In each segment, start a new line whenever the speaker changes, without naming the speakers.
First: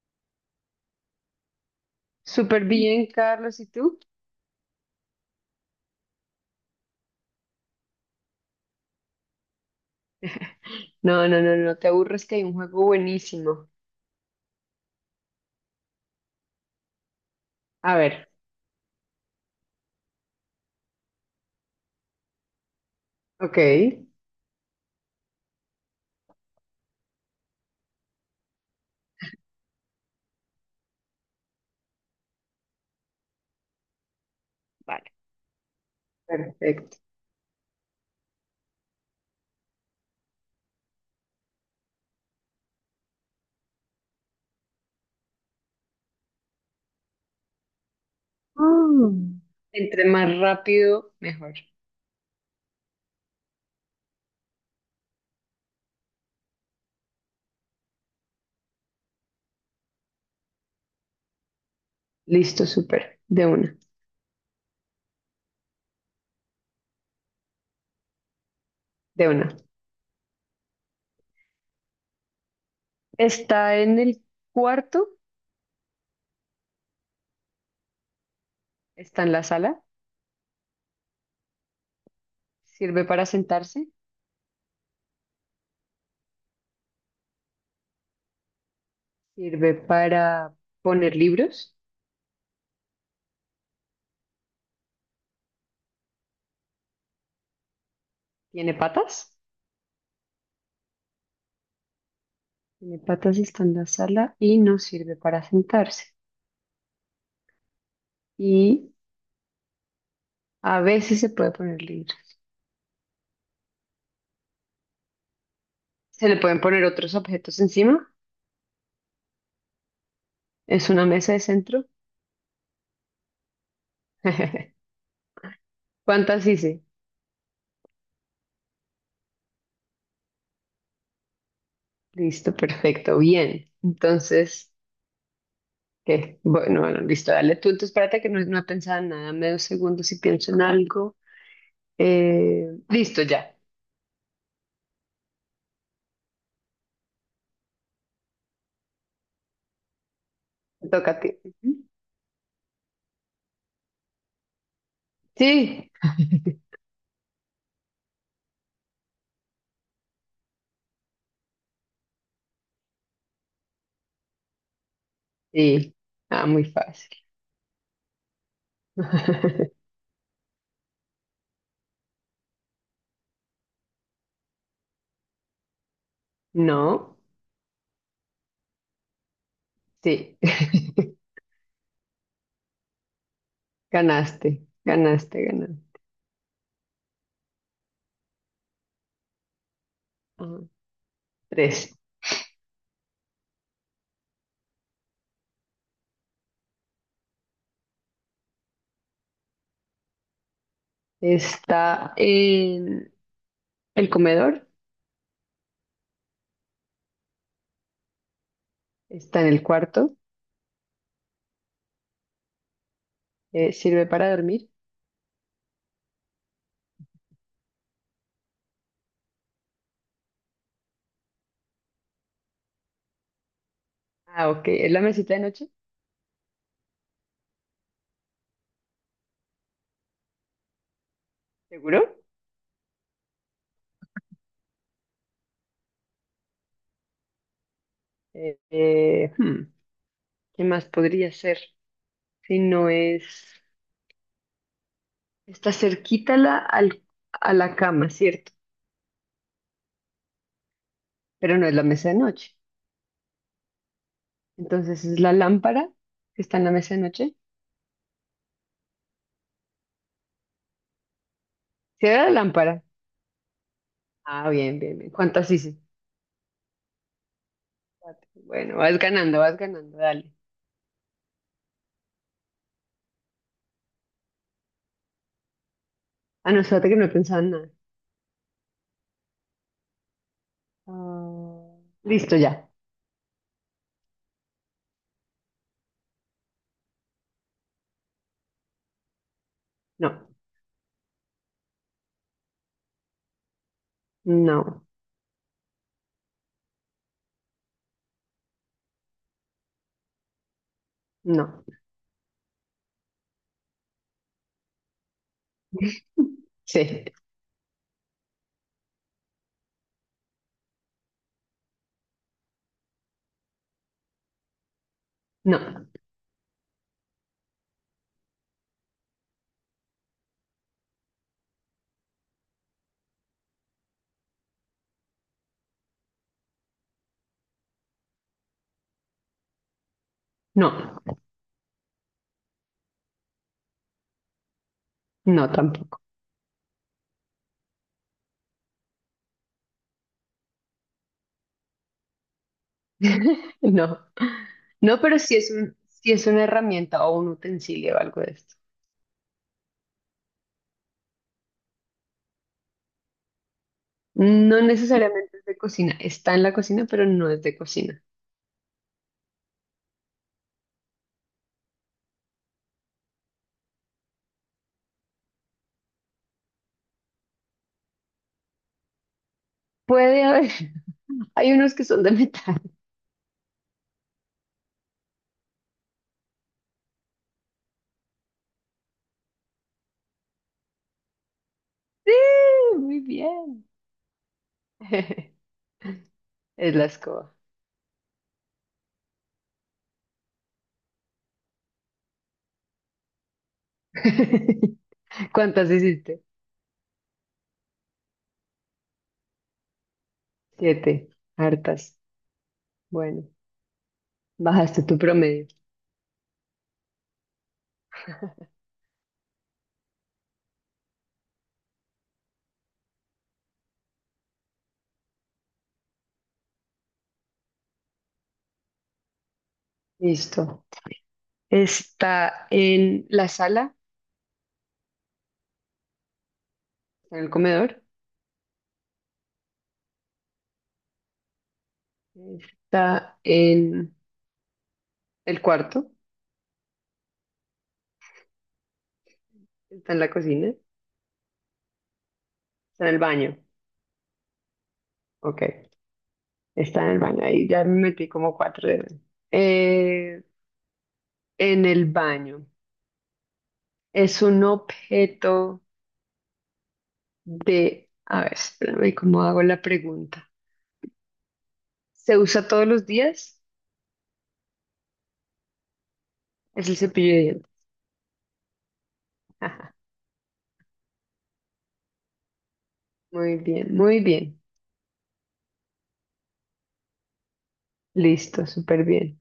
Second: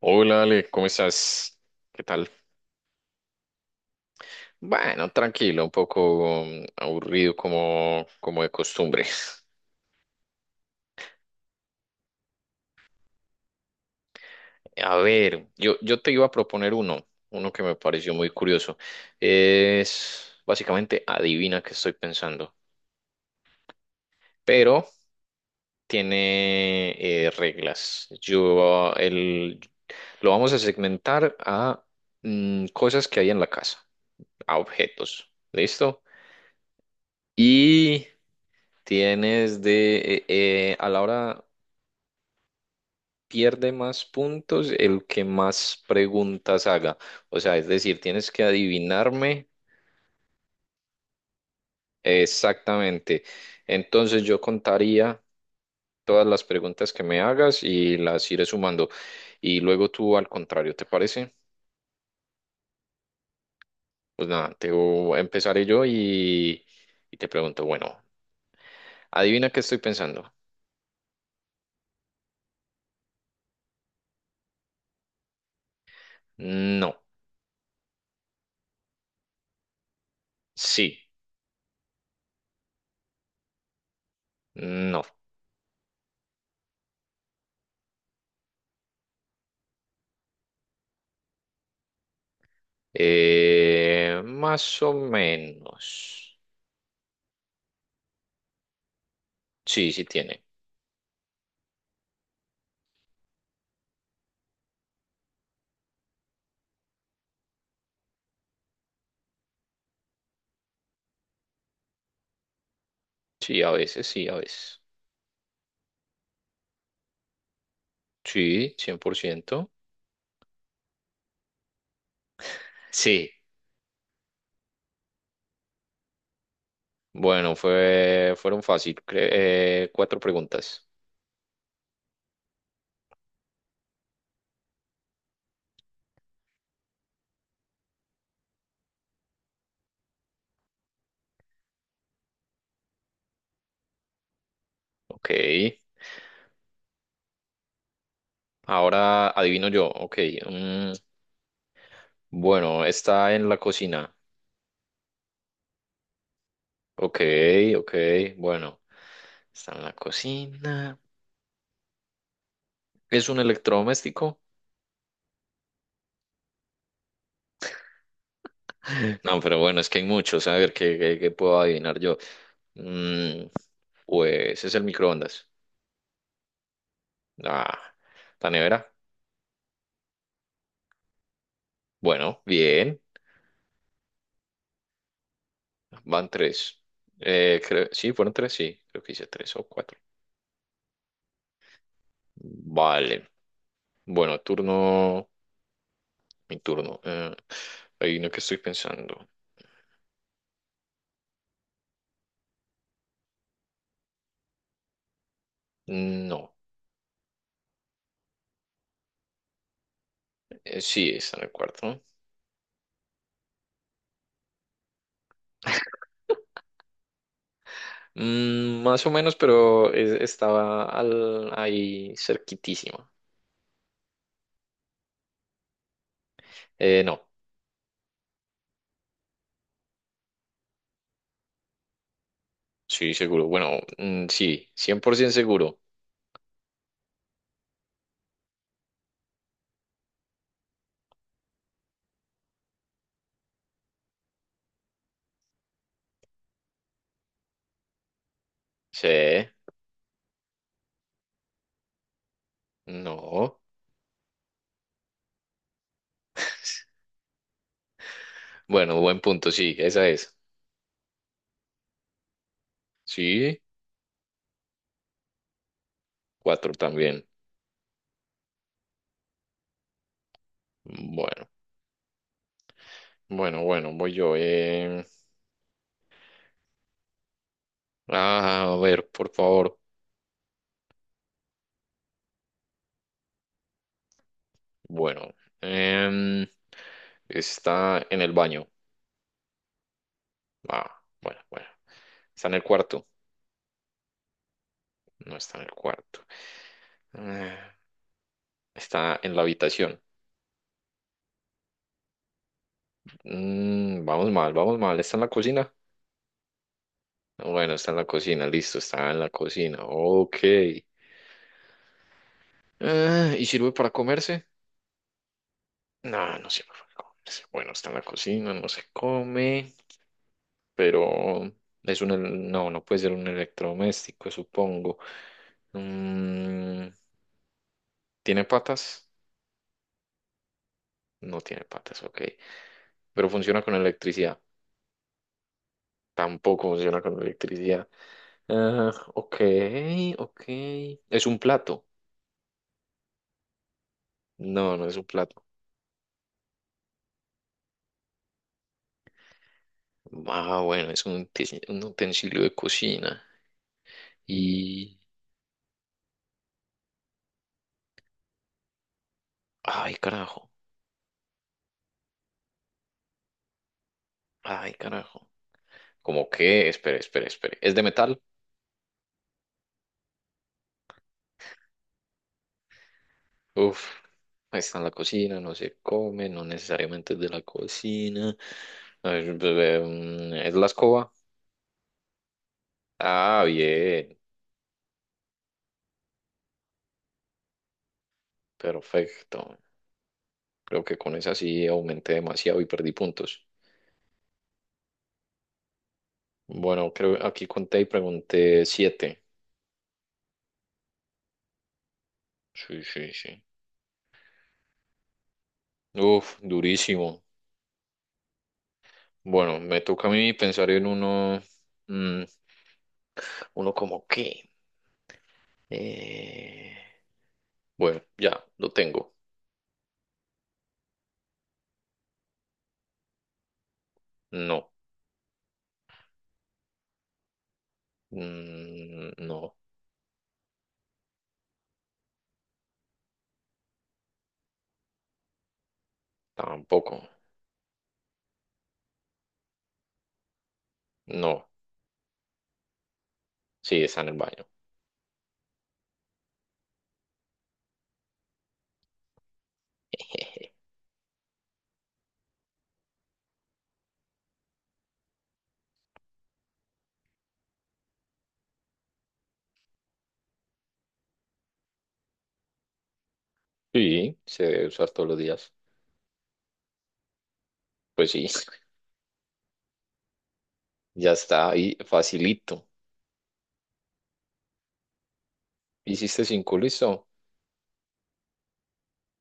Hola Ale, ¿cómo estás? ¿Qué tal?
Súper bien, Carlos, ¿y tú?
Bueno, tranquilo, un poco aburrido como de costumbre.
No, no, no, no te aburres que hay un juego buenísimo.
A ver, yo te iba a proponer uno que me
A
pareció
ver,
muy curioso. Es básicamente adivina qué estoy pensando,
ok,
pero tiene reglas. Lo vamos a segmentar a cosas que hay en la casa, a
vale,
objetos. ¿Listo?
perfecto.
Y tienes a la hora pierde más puntos el que más preguntas haga. O sea, es decir, tienes que
Mm.
adivinarme
Entre más rápido, mejor.
exactamente. Entonces yo contaría todas las preguntas que me hagas y las iré sumando. Y luego tú al contrario, ¿te parece?
Listo, súper, de una,
Pues nada, te empezaré y te pregunto, bueno,
de
adivina
una.
qué estoy pensando.
Está en el cuarto,
No,
está en la sala,
sí,
sirve para sentarse,
no,
sirve para poner libros,
más o menos.
tiene patas,
Sí, sí tiene.
tiene patas, y está en la sala y no sirve para sentarse. Y a veces se puede poner libros.
Sí, a veces, sí, a veces.
Se le pueden poner otros objetos encima.
Sí, 100%.
Es una mesa de centro.
Sí,
¿Cuántas hice?
bueno, fueron fácil, cuatro preguntas.
Listo, perfecto, bien. Entonces, ¿qué? Bueno, bueno, listo, dale tú. Entonces, espérate que no, no pensaba en nada. Medio segundo si pienso en algo. Listo, ya.
Ok, ahora adivino yo. Ok,
Te
mm,
toca a ti. Ujú.
bueno, está en la cocina.
Sí,
Ok, ok, bueno, está en la cocina. ¿Es un electrodoméstico?
sí. Ah, muy fácil.
No, pero bueno, es que hay muchos. A ver, ¿qué puedo adivinar yo? Mm, pues es el microondas.
No,
Ah, la nevera.
sí.
Bueno, bien.
Ganaste, ganaste, ganaste.
Van tres. Creo, sí, fueron tres, sí. Creo que hice tres o cuatro.
Ah, tres.
Vale. Bueno, turno. Mi turno. Hay uno que estoy pensando.
Está en el comedor.
No.
Está en el cuarto.
Sí, está en el cuarto.
¿Sirve para dormir?
Mm, más o menos, pero ahí cerquitísima.
Ah, ok. ¿Es la mesita de noche?
No.
¿Seguro?
Sí, seguro. Bueno, mm, sí. 100% seguro.
Eh, eh, hmm, ¿Qué más podría ser? Si no es... Está cerquita la, al- a la cama, ¿cierto?
Sí.
Pero no es la mesa de noche.
No.
Entonces, ¿es la lámpara que está en la mesa de noche?
Bueno, buen punto, sí. Esa es.
¿Sí era la lámpara?
Sí.
Ah, bien, bien, bien. ¿Cuántas hice?
Cuatro también.
Cuatro. Bueno, vas ganando, dale.
Bueno, bueno, bueno, voy yo. Eh.
Ah, no, espérate que no he pensado en nada.
Ah, a ver, por favor.
Ah, listo, ya.
Bueno, em, está en el baño.
No,
Ah, bueno, bueno. Está en el cuarto.
no,
No está en el cuarto. Eh, Está en la habitación.
no.
Mm, vamos mal, vamos mal. ¿Está en la cocina?
Sí,
Bueno, está en la cocina, listo, está en la cocina. Ok. ¿Y sirve para comerse?
no.
No, no sirve para comerse. Bueno, está en la cocina, no se come. Pero no, no puede ser un electrodoméstico, supongo. Mm, ¿tiene patas?
No,
No tiene patas, ok. Pero funciona con electricidad.
no tampoco.
Tampoco funciona con electricidad. Ah, ok, ok. ¿Es un plato?
No,
No, no es
no,
un
pero sí
plato.
es un, sí es una herramienta o un utensilio o algo de esto.
Ah, bueno, es un utensilio de cocina.
No
Y...
necesariamente es de cocina, está en la cocina, pero no es de cocina.
Ay, carajo. Ay, carajo. ¿Cómo que? Espere, espere, espere. ¿Es de metal?
Puede haber, hay unos que son de metal.
Uf, ahí está en la cocina, no se come, no necesariamente es de la cocina. A ver, bebé, mm, ¿es la escoba?
Sí, muy
Ah,
bien.
bien,
Es la escoba.
perfecto. Creo que con esa sí aumenté demasiado y perdí puntos.
¿Cuántas hiciste?
Bueno, creo aquí conté y pregunté siete.
Siete, hartas.
Sí, sí,
Bueno,
sí.
bajaste tu promedio.
Uf, durísimo. Bueno, me toca a mí pensar en uno, mm, uno como qué. Eh, bueno, ya, lo tengo.
Listo. Está en la sala,
No,
en el comedor.
mm, no,
Está en el cuarto,
tampoco.
está en la cocina, está
No,
en el baño.
sí, está en el baño.
Ok, está en el baño. Ahí ya me metí como cuatro dedos. Eh, en el baño. Es un objeto de... A ver, espérame, ¿cómo hago la pregunta? ¿Se usa todos los días?
Sí, se debe usar todos los días.
Es el cepillo de dientes.
Pues sí,
Ajá,
ya está ahí, facilito.
muy bien, muy bien.
Hiciste cinco, listo.
Listo, súper bien.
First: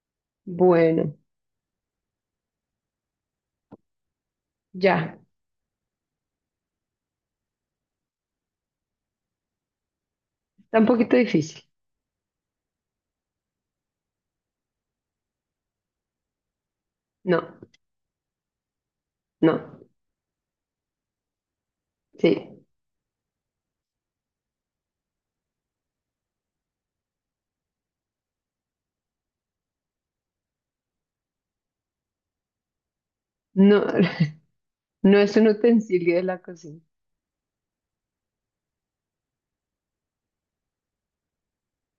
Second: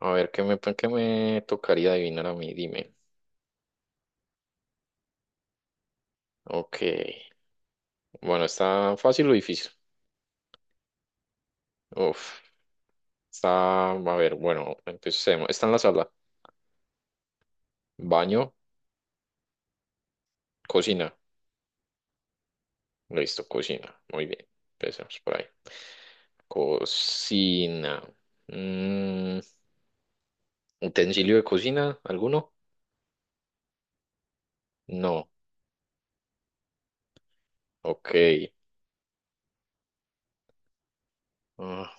A ver, ¿qué
Bueno,
me tocaría adivinar a mí? Dime.
ya.
Ok, bueno, ¿está fácil o difícil?
Está un poquito difícil.
Uf, está, a ver, bueno, empecemos. Está en la sala,
No,
baño,
no,
cocina.
sí.
Listo, cocina. Muy bien, empecemos por ahí. Cocina. Mm, ¿utensilio de cocina? ¿Alguno?
No, no
No,
es un utensilio de la cocina.
ok. Ah,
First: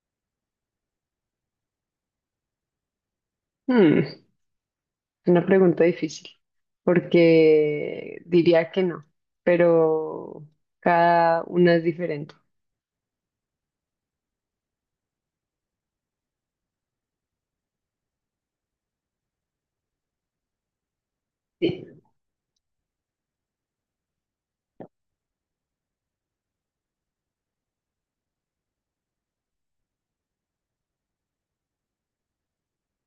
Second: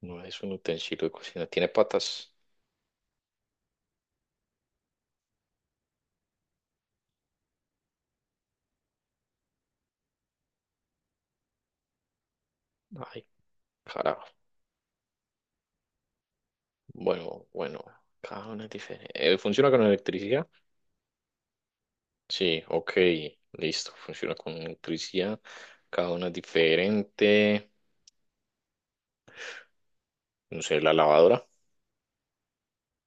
no es un utensilio de cocina. Tiene patas.
Hmm. Una pregunta difícil, porque diría que no, pero cada una es diferente.
Ay, carajo. Bueno, bueno. Cada una es diferente. ¿Funciona con electricidad?
Sí.
Sí, ok. Listo. Funciona con electricidad. Cada una es diferente. No sé, la lavadora.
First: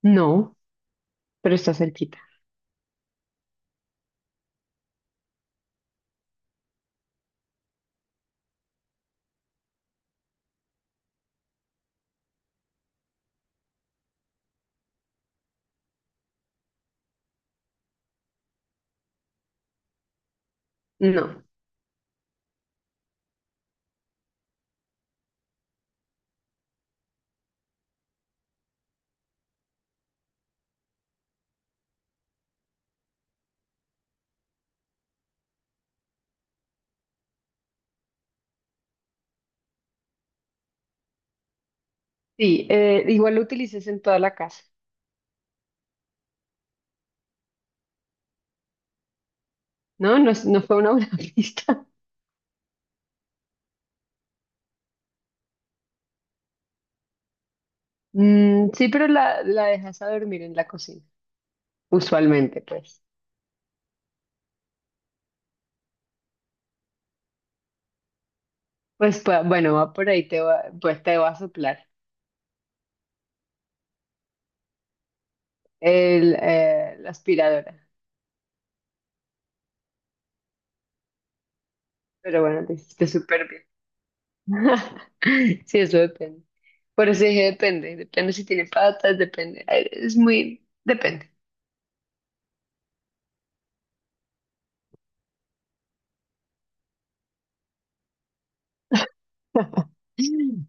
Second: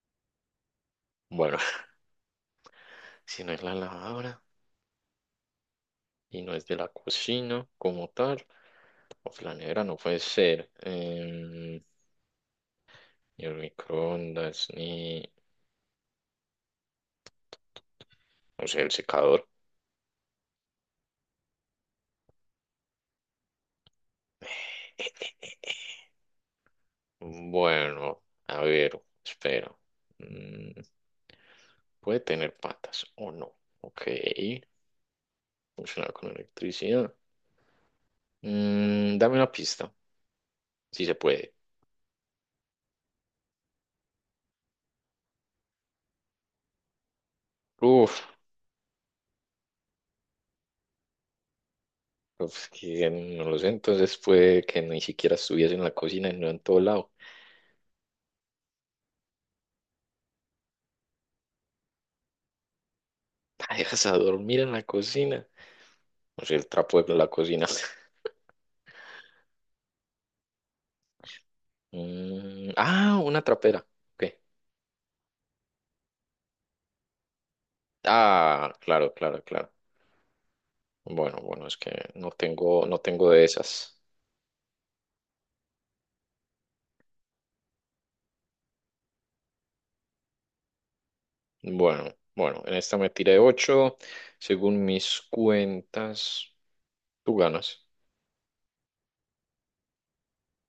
No, pero
Bueno,
está cerquita.
si no es la lavadora y no es de la cocina como tal. O la nevera no puede ser. Em, ni el microondas, ni. No sé, el secador.
No.
Bueno, a ver, espera. Mm, puede tener patas o no. Ok. Funciona con electricidad. Mm, dame una pista, si se puede.
Sí, igual lo utilices en toda la casa,
Uf,
¿no? No, es- no fue una buena pista.
pues que no lo sé. Entonces puede que ni siquiera estuviese en la cocina y no en todo lado.
Mm, sí, pero la dejas a dormir en la cocina, usualmente, pues.
La dejas a dormir en la cocina. No sé, el trapo de la cocina.
Pues, pa- bueno, va por ahí, te va, pues te va a soplar
Mm, ah, una trapera. Ok.
el, la aspiradora.
Ah, claro, claro, claro. Bueno, bueno, es que
Pero bueno, te
no
hiciste
tengo de
súper bien.
esas.
Sí, eso depende. Por eso dije depende. Depende si tiene patas, depende. Es muy, depende.
Bueno, bueno, en esta me tiré ocho. Según mis cuentas, tú ganas.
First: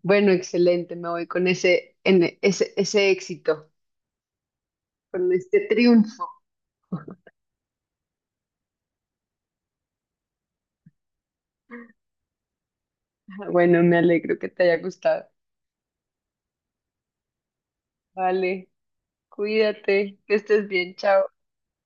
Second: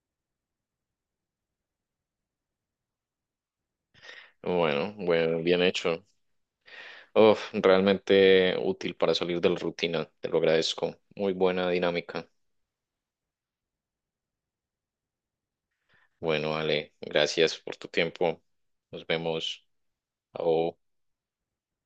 Bueno, excelente. Me voy con ese, en- ese, ese éxito,
Bueno,
con
bueno, bien
este
hecho.
triunfo.
Uf, realmente útil para salir de la rutina. Te lo agradezco. Muy buena dinámica.
Bueno, me alegro que te haya gustado.
Bueno, Ale, gracias por tu tiempo.
Vale,
Nos vemos.
cuídate, que estés
Au.
bien, chao.